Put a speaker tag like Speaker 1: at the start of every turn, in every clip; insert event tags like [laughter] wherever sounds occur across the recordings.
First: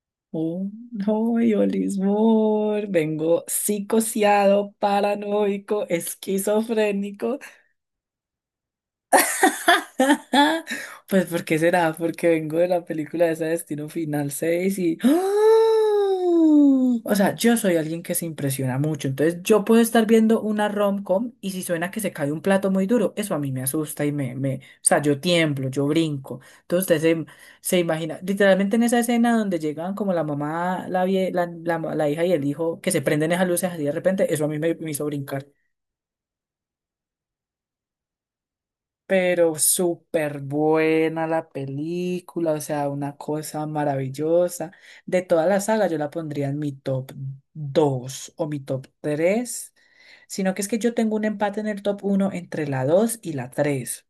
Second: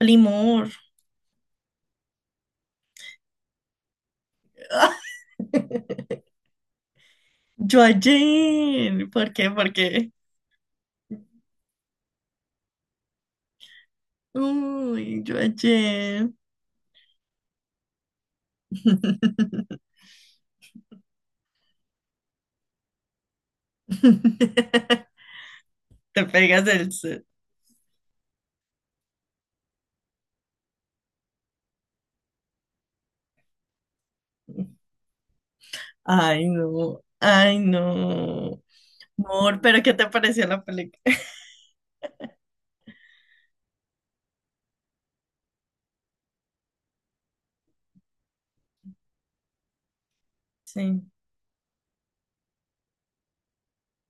Speaker 1: Limor.
Speaker 2: Oh, no, yo, Lismor, vengo psicoseado,
Speaker 1: [laughs]
Speaker 2: paranoico, esquizofrénico.
Speaker 1: Yo ayer. ¿Por qué? ¿Por qué?
Speaker 2: [laughs] Pues, ¿por qué será? Porque vengo de la película de ese Destino Final 6 y...
Speaker 1: Uy,
Speaker 2: ¡Ah!
Speaker 1: yo ayer.
Speaker 2: O sea, yo soy alguien que se impresiona mucho, entonces yo
Speaker 1: [laughs]
Speaker 2: puedo estar viendo una rom-com y si suena que se cae un plato muy duro, eso a mí me asusta y me... O sea, yo tiemblo, yo
Speaker 1: Te
Speaker 2: brinco.
Speaker 1: pegas
Speaker 2: Entonces
Speaker 1: el...
Speaker 2: usted
Speaker 1: se-
Speaker 2: se, se imagina, literalmente en esa escena donde llegan como la mamá, la, vie- la hija y el hijo, que se prenden esas luces así de repente, eso a mí me hizo brincar.
Speaker 1: Ay, no. Ay, no.
Speaker 2: Pero
Speaker 1: Amor, pero ¿qué te
Speaker 2: súper
Speaker 1: pareció la película?
Speaker 2: buena la película, o sea, una cosa maravillosa. De toda la saga yo la pondría en mi top 2 o mi top tres, sino que es que yo
Speaker 1: Sí.
Speaker 2: tengo un empate en el top uno entre la 2 y la tres.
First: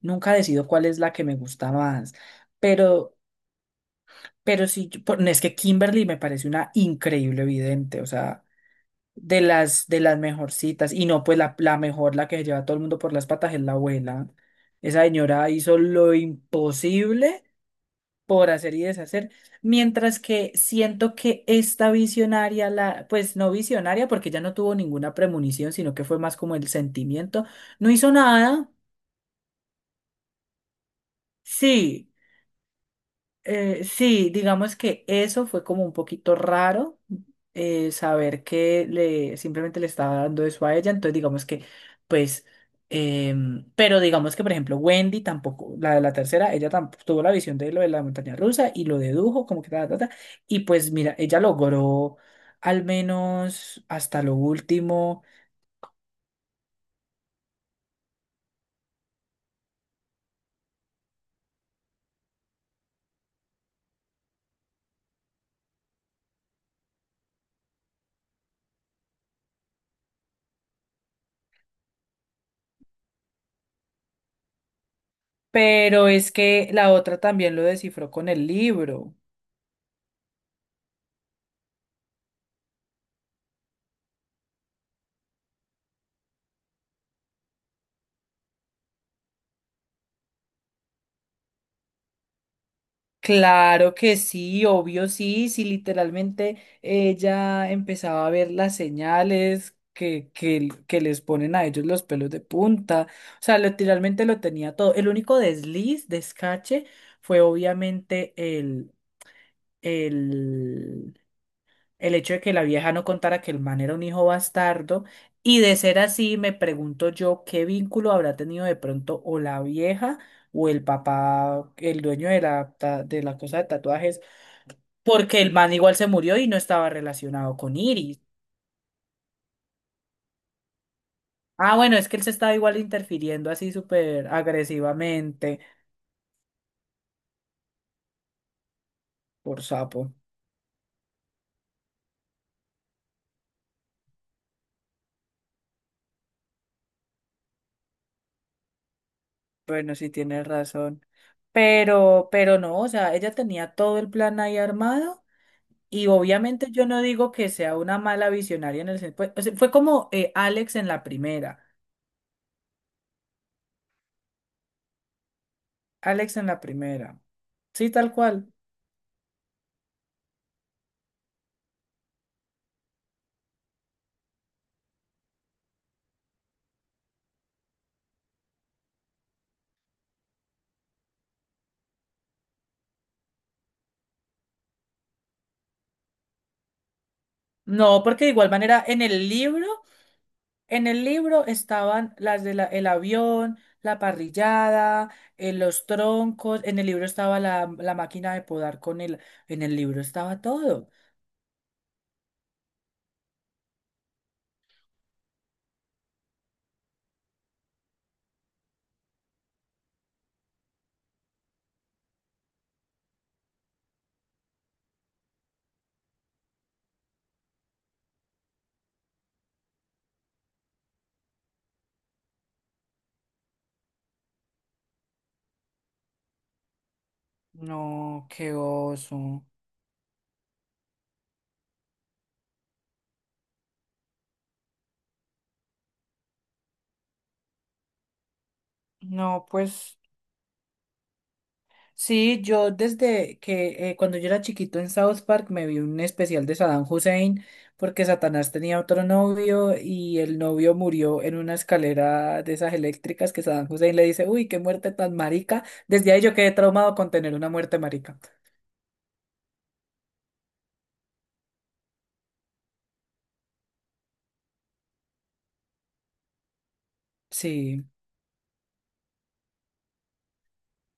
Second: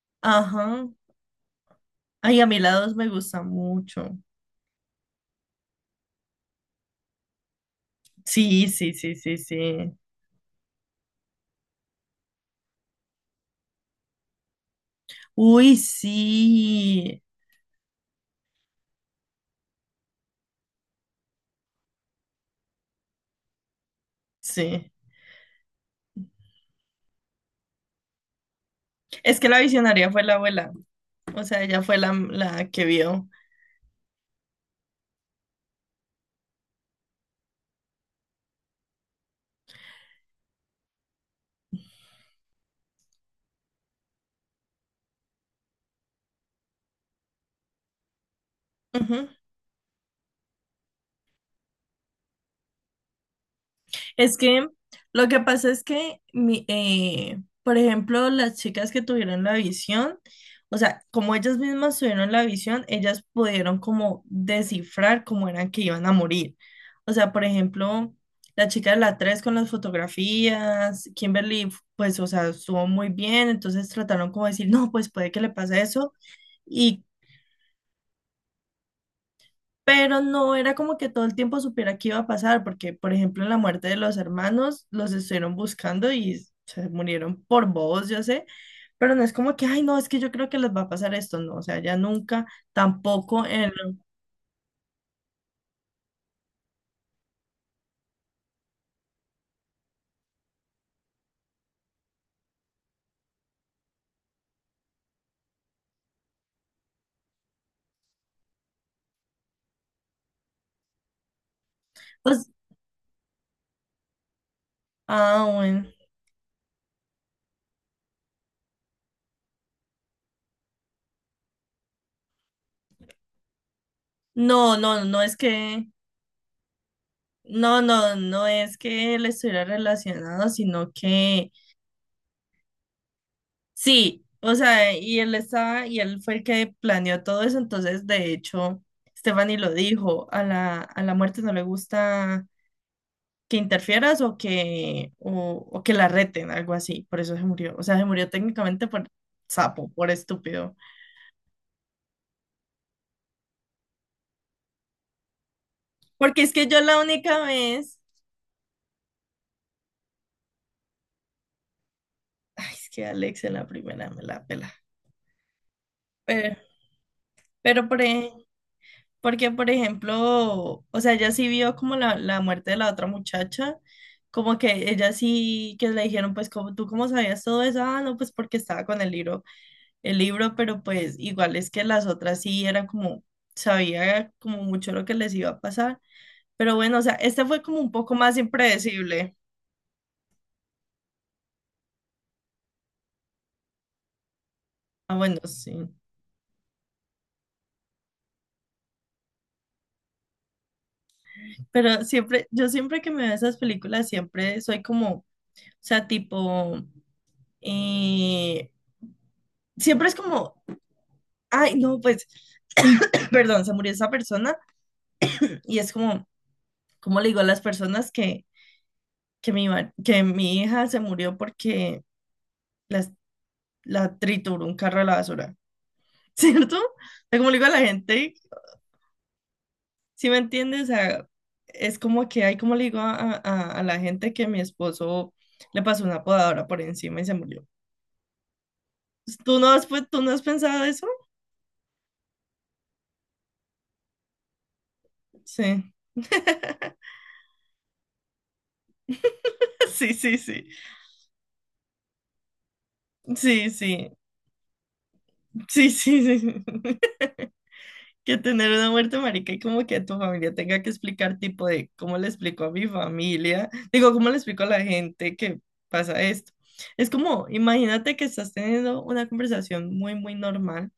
Speaker 2: Nunca decido cuál
Speaker 1: Ajá.
Speaker 2: es la que me gusta más,
Speaker 1: Ay, a mí la dos me
Speaker 2: pero,
Speaker 1: gusta mucho.
Speaker 2: pero sí, no, es que Kimberly me parece una increíble vidente, o sea,
Speaker 1: Sí, sí, sí, sí, sí.
Speaker 2: de las mejorcitas. Y no, pues la mejor, la que se lleva a todo el mundo por las patas es la abuela. Esa señora
Speaker 1: Uy,
Speaker 2: hizo lo
Speaker 1: sí.
Speaker 2: imposible por hacer y deshacer. Mientras que siento que esta visionaria, la, pues no visionaria, porque ya no tuvo
Speaker 1: Sí.
Speaker 2: ninguna premonición, sino que fue más como el sentimiento, no hizo nada.
Speaker 1: Es que la visionaria fue la abuela. O sea, ella fue
Speaker 2: Sí.
Speaker 1: la que vio.
Speaker 2: Sí, digamos que eso fue como un poquito raro, saber que le simplemente le estaba dando eso a ella. Entonces, digamos que,
Speaker 1: Ujú.
Speaker 2: pues, pero digamos que, por ejemplo, Wendy tampoco, la de la tercera, ella tampoco tuvo la visión de lo de la montaña rusa y lo dedujo, como que ta, ta, ta. Y pues, mira, ella logró al menos hasta lo
Speaker 1: Es que
Speaker 2: último,
Speaker 1: lo que pasa es que, por ejemplo, las chicas que tuvieron la visión, o sea, como ellas mismas tuvieron la visión, ellas pudieron como descifrar cómo eran que iban a morir. O sea, por ejemplo, la chica de la 3 con las fotografías, Kimberly, pues, o sea, estuvo muy bien, entonces trataron como de decir, no, pues puede que le pase
Speaker 2: pero
Speaker 1: eso.
Speaker 2: es que la
Speaker 1: Y
Speaker 2: otra también lo descifró con el libro.
Speaker 1: pero no era como que todo el tiempo supiera qué iba a pasar, porque, por ejemplo, en la muerte de los hermanos, los estuvieron buscando y se murieron por bobos, yo sé, pero no es como que, ay, no, es que yo creo que les va a pasar esto, no, o sea, ya nunca, tampoco en
Speaker 2: Claro que sí, obvio sí, sí, literalmente ella empezaba a ver las señales que les ponen a ellos los pelos de punta, o sea, literalmente lo tenía todo. El único desliz, descache, fue obviamente el, el hecho de
Speaker 1: los...
Speaker 2: que la vieja no contara que el man era un hijo bastardo,
Speaker 1: Ah,
Speaker 2: y de
Speaker 1: bueno.
Speaker 2: ser así, me pregunto yo qué vínculo habrá tenido de pronto o la vieja o el papá, el dueño de la, de la cosa de tatuajes,
Speaker 1: No es
Speaker 2: porque el man
Speaker 1: que,
Speaker 2: igual se murió y no estaba relacionado con
Speaker 1: no, no,
Speaker 2: Iris.
Speaker 1: no es que él estuviera relacionado, sino que
Speaker 2: Ah, bueno, es que él se estaba igual interfiriendo así
Speaker 1: sí,
Speaker 2: súper
Speaker 1: o sea, y él
Speaker 2: agresivamente
Speaker 1: estaba, y él fue el que planeó todo eso, entonces de hecho, Stephanie
Speaker 2: por
Speaker 1: lo
Speaker 2: sapo.
Speaker 1: dijo, a la muerte no le gusta que interfieras o que la reten, algo así, por eso se murió, o sea, se murió técnicamente por sapo,
Speaker 2: Bueno,
Speaker 1: por
Speaker 2: sí tienes
Speaker 1: estúpido,
Speaker 2: razón. Pero no, o sea, ella tenía todo el plan ahí armado y
Speaker 1: porque es que
Speaker 2: obviamente
Speaker 1: yo
Speaker 2: yo
Speaker 1: la
Speaker 2: no digo
Speaker 1: única
Speaker 2: que sea una
Speaker 1: vez,
Speaker 2: mala visionaria en el sentido, o sea, fue como Alex en la primera,
Speaker 1: ay, es que Alex en la primera me la pela,
Speaker 2: Alex en
Speaker 1: pero,
Speaker 2: la primera.
Speaker 1: pero
Speaker 2: Sí,
Speaker 1: por,
Speaker 2: tal cual.
Speaker 1: porque, por ejemplo, o sea, ella sí vio como la muerte de la otra muchacha, como que ella sí, que le dijeron, pues, como tú cómo sabías todo eso, ah, no, pues porque estaba con el libro, pero pues igual es que las otras sí eran como, sabía como mucho lo que les iba a pasar, pero bueno, o sea, este fue como un
Speaker 2: No,
Speaker 1: poco
Speaker 2: porque de
Speaker 1: más
Speaker 2: igual manera en el
Speaker 1: impredecible.
Speaker 2: libro. En el libro estaban las el avión, la parrillada,
Speaker 1: Ah, bueno,
Speaker 2: los
Speaker 1: sí,
Speaker 2: troncos, en el libro estaba la máquina de podar con el, en el libro estaba todo.
Speaker 1: pero siempre, yo siempre que me veo esas películas, siempre soy como, o sea, tipo, eh, siempre es como... Ay, no, pues [coughs] perdón, se murió esa persona y es como, ¿cómo le digo a las personas que, que mi hija se murió porque las- la trituró un carro a la basura? [laughs] ¿Cierto? O sea, ¿cómo le digo a la
Speaker 2: No,
Speaker 1: gente?
Speaker 2: qué oso.
Speaker 1: ¿Sí me entiendes? O sea, es como que hay, como le digo a, a la gente que mi esposo le pasó una podadora por encima y se murió?
Speaker 2: No,
Speaker 1: ¿Tú no has,
Speaker 2: pues
Speaker 1: tú no has pensado eso?
Speaker 2: sí, yo desde que cuando yo era chiquito en South Park me vi
Speaker 1: Sí,
Speaker 2: un especial de Saddam Hussein porque Satanás tenía otro novio
Speaker 1: [laughs] sí,
Speaker 2: y
Speaker 1: sí,
Speaker 2: el
Speaker 1: sí,
Speaker 2: novio murió en una escalera de esas eléctricas, que Saddam
Speaker 1: sí,
Speaker 2: Hussein le
Speaker 1: sí,
Speaker 2: dice, uy, qué muerte tan marica.
Speaker 1: sí,
Speaker 2: Desde
Speaker 1: sí,
Speaker 2: ahí yo quedé
Speaker 1: sí.
Speaker 2: traumado con tener una muerte marica.
Speaker 1: Que tener una muerte, marica, y como que tu familia tenga que explicar, tipo de cómo le explico a mi familia, digo, cómo le explico a la gente que pasa esto. Es como,
Speaker 2: Sí.
Speaker 1: imagínate que estás teniendo una conversación muy, muy normal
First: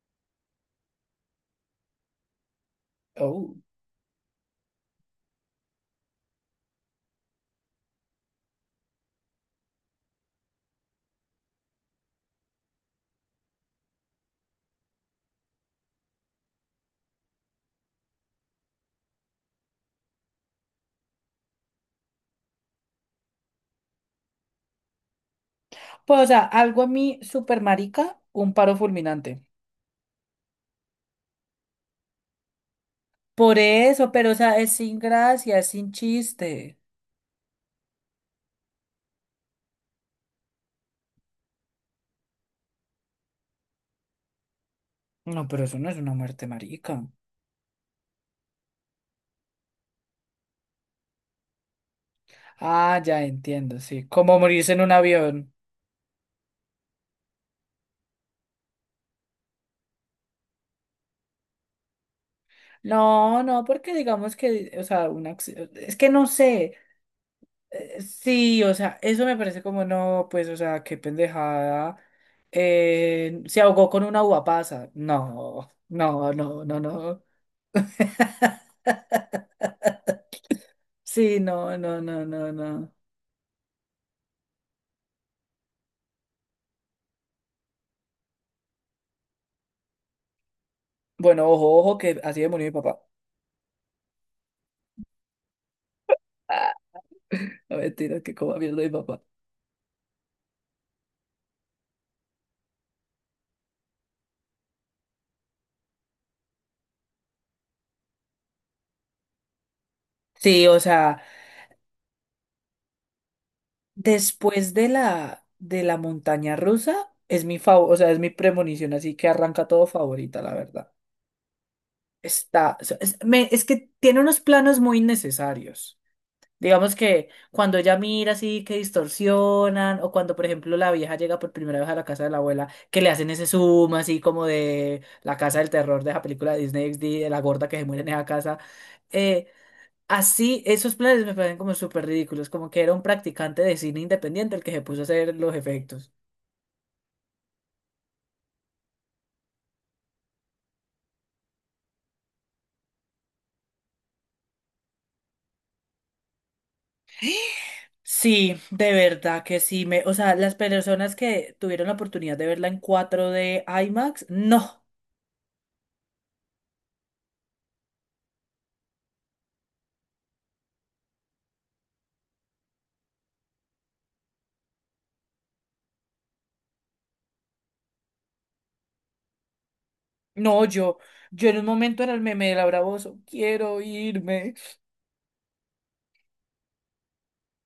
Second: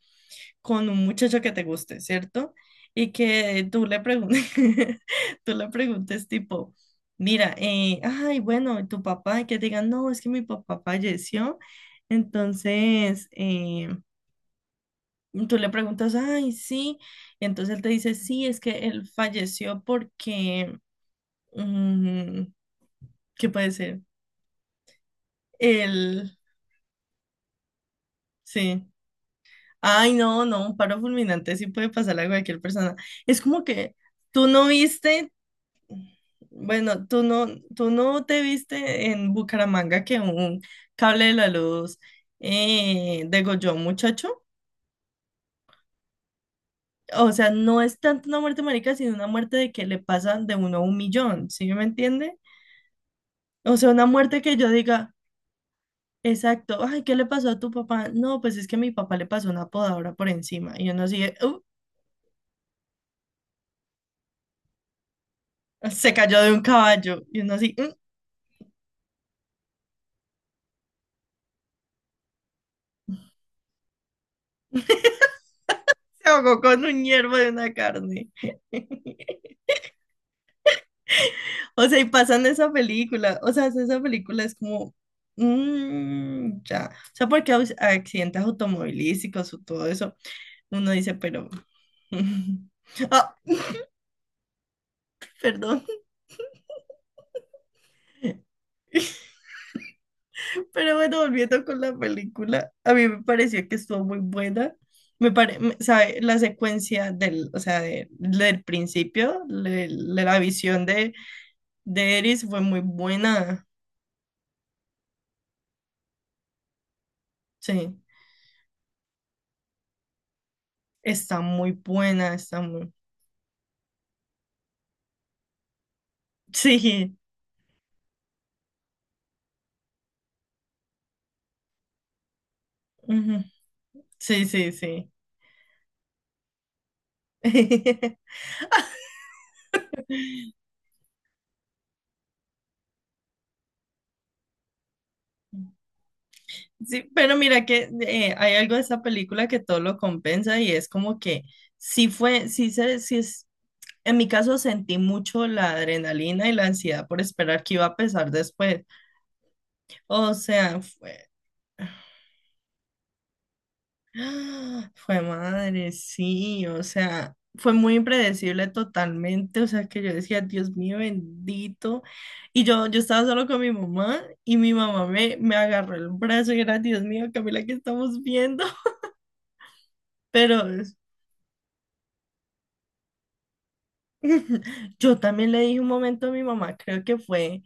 Speaker 1: con un muchacho que te guste, ¿cierto? Y
Speaker 2: Oh.
Speaker 1: que tú le preguntes, [laughs] tú le preguntes tipo, mira, ay, bueno, ¿y tu papá? Y que te digan, no, es que mi papá falleció, entonces, y tú le preguntas, ay, sí. Y entonces él te dice, sí, es que él falleció porque, mm, ¿qué puede ser?
Speaker 2: Pues, o
Speaker 1: Él,
Speaker 2: sea, algo a mí super marica, un paro
Speaker 1: sí.
Speaker 2: fulminante.
Speaker 1: Ay, no, no, un paro fulminante sí puede pasar a cualquier persona. Es
Speaker 2: Por
Speaker 1: como que
Speaker 2: eso, pero o
Speaker 1: tú
Speaker 2: sea,
Speaker 1: no
Speaker 2: es sin
Speaker 1: viste,
Speaker 2: gracia, es sin chiste.
Speaker 1: bueno, tú no te viste en Bucaramanga que un cable de la luz degolló a un muchacho.
Speaker 2: No, pero eso no es una muerte marica.
Speaker 1: O sea, no es tanto una muerte marica, sino una muerte de que le pasan de uno a un millón, ¿sí me entiende?
Speaker 2: Ah, ya
Speaker 1: O
Speaker 2: entiendo,
Speaker 1: sea, una
Speaker 2: sí. Como
Speaker 1: muerte que yo
Speaker 2: morirse en un
Speaker 1: diga,
Speaker 2: avión.
Speaker 1: exacto, ay, ¿qué le pasó a tu papá? No, pues es que a mi papá le pasó una podadora por encima. Y uno así, de,
Speaker 2: No, no, porque digamos que, o sea, es que
Speaker 1: se
Speaker 2: no
Speaker 1: cayó de un
Speaker 2: sé.
Speaker 1: caballo. Y uno así, "Mm,
Speaker 2: Sí, o sea, eso me parece como no, pues, o sea, qué pendejada. Se ahogó con una uva pasa. No,
Speaker 1: se
Speaker 2: no,
Speaker 1: ahogó
Speaker 2: no, no,
Speaker 1: con un
Speaker 2: no.
Speaker 1: hierbo de una carne. [laughs]
Speaker 2: Sí, no,
Speaker 1: O sea,
Speaker 2: no,
Speaker 1: y
Speaker 2: no,
Speaker 1: pasan
Speaker 2: no,
Speaker 1: esa
Speaker 2: no.
Speaker 1: película. O sea, esa película es como, "Mm, ya. O sea, porque accidentes automovilísticos o todo eso, uno dice, pero...
Speaker 2: Bueno, ojo, ojo, que así de murió
Speaker 1: [laughs]
Speaker 2: mi papá.
Speaker 1: Ah, perdón.
Speaker 2: Ah, [laughs] no, mentira, que como mierda mi papá.
Speaker 1: Pero bueno, volviendo con la película, a mí me pareció que estuvo muy buena. Sabe, la secuencia del, o sea, del principio, la
Speaker 2: Sí, o
Speaker 1: visión
Speaker 2: sea.
Speaker 1: de Eris fue muy buena.
Speaker 2: Después de de la montaña rusa, es mi favor, o
Speaker 1: Sí,
Speaker 2: sea, es mi premonición, así que arranca todo favorita, la verdad.
Speaker 1: está muy buena, está
Speaker 2: Está, o
Speaker 1: muy...
Speaker 2: sea, es que tiene unos planos muy innecesarios. Digamos
Speaker 1: Sí,
Speaker 2: que cuando ella mira así que distorsionan, o cuando, por ejemplo, la vieja llega por primera vez a la casa de la abuela, que le hacen
Speaker 1: ujú.
Speaker 2: ese zoom así
Speaker 1: Sí,
Speaker 2: como
Speaker 1: sí,
Speaker 2: de
Speaker 1: sí.
Speaker 2: la casa del terror de la película de Disney XD, de la gorda que se muere en esa
Speaker 1: [laughs]
Speaker 2: casa. eh, Así, esos planes me parecen como súper ridículos, como que era un practicante de cine independiente el que se puso a hacer los efectos.
Speaker 1: Sí, pero mira que hay algo de esa película que todo lo compensa y es como que sí fue, sí se, sí. En mi caso sentí mucho la adrenalina y la ansiedad por esperar que iba a pesar
Speaker 2: Sí,
Speaker 1: después.
Speaker 2: de verdad que sí. O
Speaker 1: O
Speaker 2: sea, las
Speaker 1: sea,
Speaker 2: personas
Speaker 1: fue...
Speaker 2: que tuvieron la
Speaker 1: [gasps]
Speaker 2: oportunidad de verla en cuatro d IMAX, no,
Speaker 1: Fue madre, sí, o sea, fue muy impredecible totalmente, o sea, que yo decía, Dios mío bendito, y yo, estaba solo con mi mamá y mi mamá me agarró el brazo y era, Dios mío, Camila, ¿qué estamos viendo? [laughs]
Speaker 2: no,
Speaker 1: Pero es-
Speaker 2: yo en un momento era el meme de Laura Bozzo, quiero irme.
Speaker 1: yo también le dije un momento a mi mamá, creo que fue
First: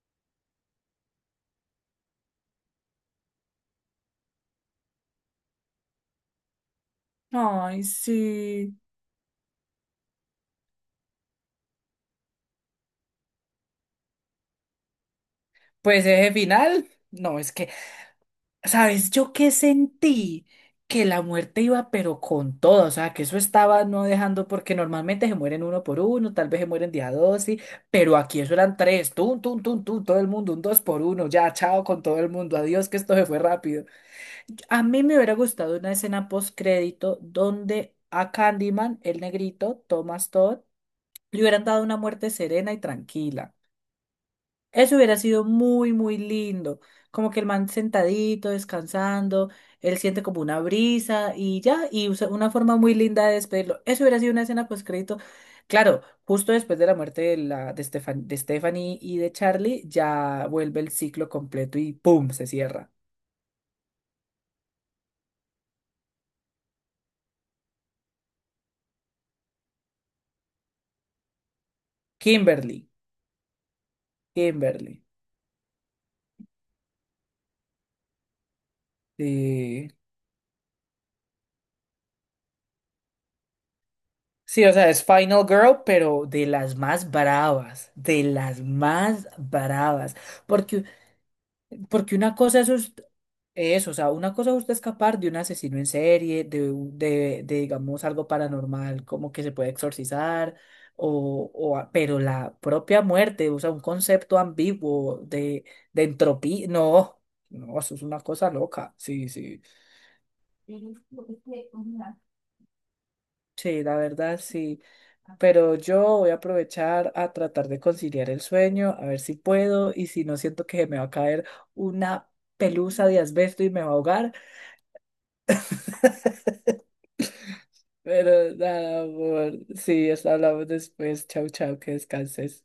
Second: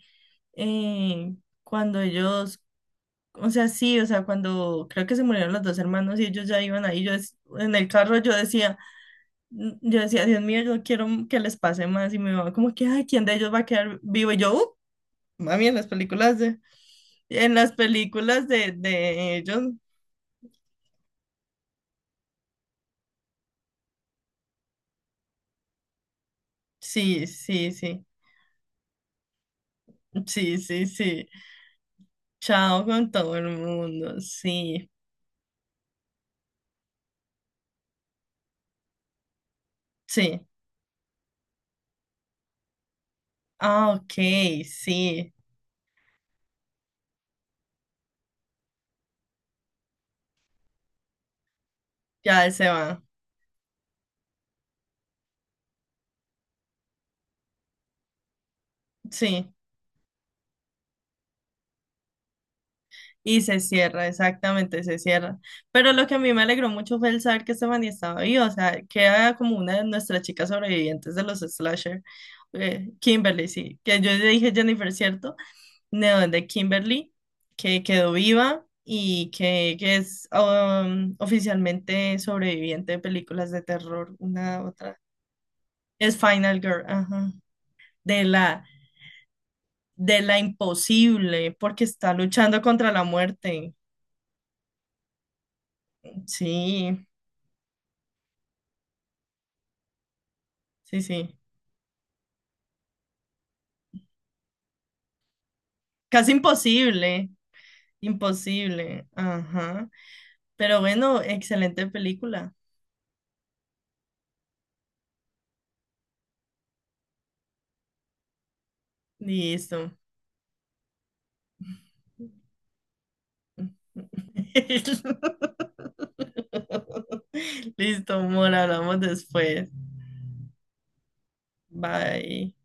Speaker 1: eh, cuando ellos O sea, sí, o sea, cuando creo que se murieron los dos hermanos y ellos ya iban ahí, yo dec- en
Speaker 2: Ay,
Speaker 1: el carro yo
Speaker 2: sí.
Speaker 1: decía, n- yo decía, Dios mío, yo quiero que les pase más y me mamá como que, ay, ¿quién de ellos va a quedar vivo? Y yo, mami, en las
Speaker 2: Pues ese
Speaker 1: películas de,
Speaker 2: final, no, es
Speaker 1: en
Speaker 2: que...
Speaker 1: las películas
Speaker 2: ¿Sabes yo
Speaker 1: de
Speaker 2: qué
Speaker 1: ellos,
Speaker 2: sentí? Que la muerte iba pero con todo, o sea, que eso estaba no dejando, porque normalmente se mueren uno por uno, tal vez se mueren día
Speaker 1: sí,
Speaker 2: dos, sí,
Speaker 1: sí, sí,
Speaker 2: pero aquí eso eran tres, tum, tum, tum, tum, todo el mundo,
Speaker 1: sí,
Speaker 2: un dos
Speaker 1: sí,
Speaker 2: por uno,
Speaker 1: sí,
Speaker 2: ya, chao con todo el mundo,
Speaker 1: chao
Speaker 2: adiós, que
Speaker 1: con
Speaker 2: esto se
Speaker 1: todo
Speaker 2: fue
Speaker 1: el
Speaker 2: rápido.
Speaker 1: mundo,
Speaker 2: A
Speaker 1: sí,
Speaker 2: mí me hubiera gustado una escena postcrédito donde a Candyman, el negrito, Thomas
Speaker 1: sí,
Speaker 2: Todd, le hubieran dado una muerte serena y tranquila.
Speaker 1: ah, ok,
Speaker 2: Eso hubiera
Speaker 1: sí,
Speaker 2: sido muy, muy lindo. Como que el man sentadito, descansando, él siente como una brisa y ya,
Speaker 1: ya
Speaker 2: una
Speaker 1: él se
Speaker 2: forma muy
Speaker 1: va,
Speaker 2: linda de despedirlo. Eso hubiera sido una escena pues crédito. Claro, justo después de la muerte de, la, de, de Stephanie y de
Speaker 1: sí.
Speaker 2: Charlie, ya vuelve el ciclo completo y ¡pum! Se cierra.
Speaker 1: Y se cierra, exactamente, se cierra. Pero lo que a mí me alegró mucho fue el saber que Stephanie estaba viva, o sea, que era como una de nuestras chicas sobrevivientes de los slasher,
Speaker 2: Kimberly,
Speaker 1: Kimberly, sí, que yo le dije Jennifer,
Speaker 2: Kimberly.
Speaker 1: ¿cierto? No, de Kimberly, que quedó viva y
Speaker 2: Sí.
Speaker 1: que es oficialmente sobreviviente de películas de terror, una
Speaker 2: Sí, o sea,
Speaker 1: otra.
Speaker 2: es Final Girl,
Speaker 1: Es
Speaker 2: pero de
Speaker 1: Final
Speaker 2: las
Speaker 1: Girl,
Speaker 2: más
Speaker 1: ajá,
Speaker 2: bravas, de
Speaker 1: de
Speaker 2: las
Speaker 1: la,
Speaker 2: más bravas.
Speaker 1: de la
Speaker 2: Porque
Speaker 1: imposible, porque está
Speaker 2: porque una cosa
Speaker 1: luchando
Speaker 2: es
Speaker 1: contra
Speaker 2: us-
Speaker 1: la muerte,
Speaker 2: eso, o sea, una cosa es usted escapar de un asesino en serie,
Speaker 1: sí.
Speaker 2: de, digamos, algo paranormal, como que se puede exorcizar,
Speaker 1: Sí, sí.
Speaker 2: pero la propia muerte, o sea, un concepto ambiguo de
Speaker 1: Casi
Speaker 2: entropía, no,
Speaker 1: imposible,
Speaker 2: no, eso es una cosa loca,
Speaker 1: imposible.
Speaker 2: sí, sí,
Speaker 1: Ajá. Pero bueno, excelente película.
Speaker 2: sí, la verdad, sí, pero yo voy a aprovechar a tratar de conciliar el sueño, a ver si
Speaker 1: Listo.
Speaker 2: puedo, y si no siento que me va a caer una pelusa de asbesto y me va a ahogar.
Speaker 1: [laughs]
Speaker 2: [laughs]
Speaker 1: Listo, amor,
Speaker 2: Pero
Speaker 1: hablamos
Speaker 2: nada, amor.
Speaker 1: después.
Speaker 2: Sí, eso hablamos después. Chau, chau, que
Speaker 1: Bye.
Speaker 2: descanses.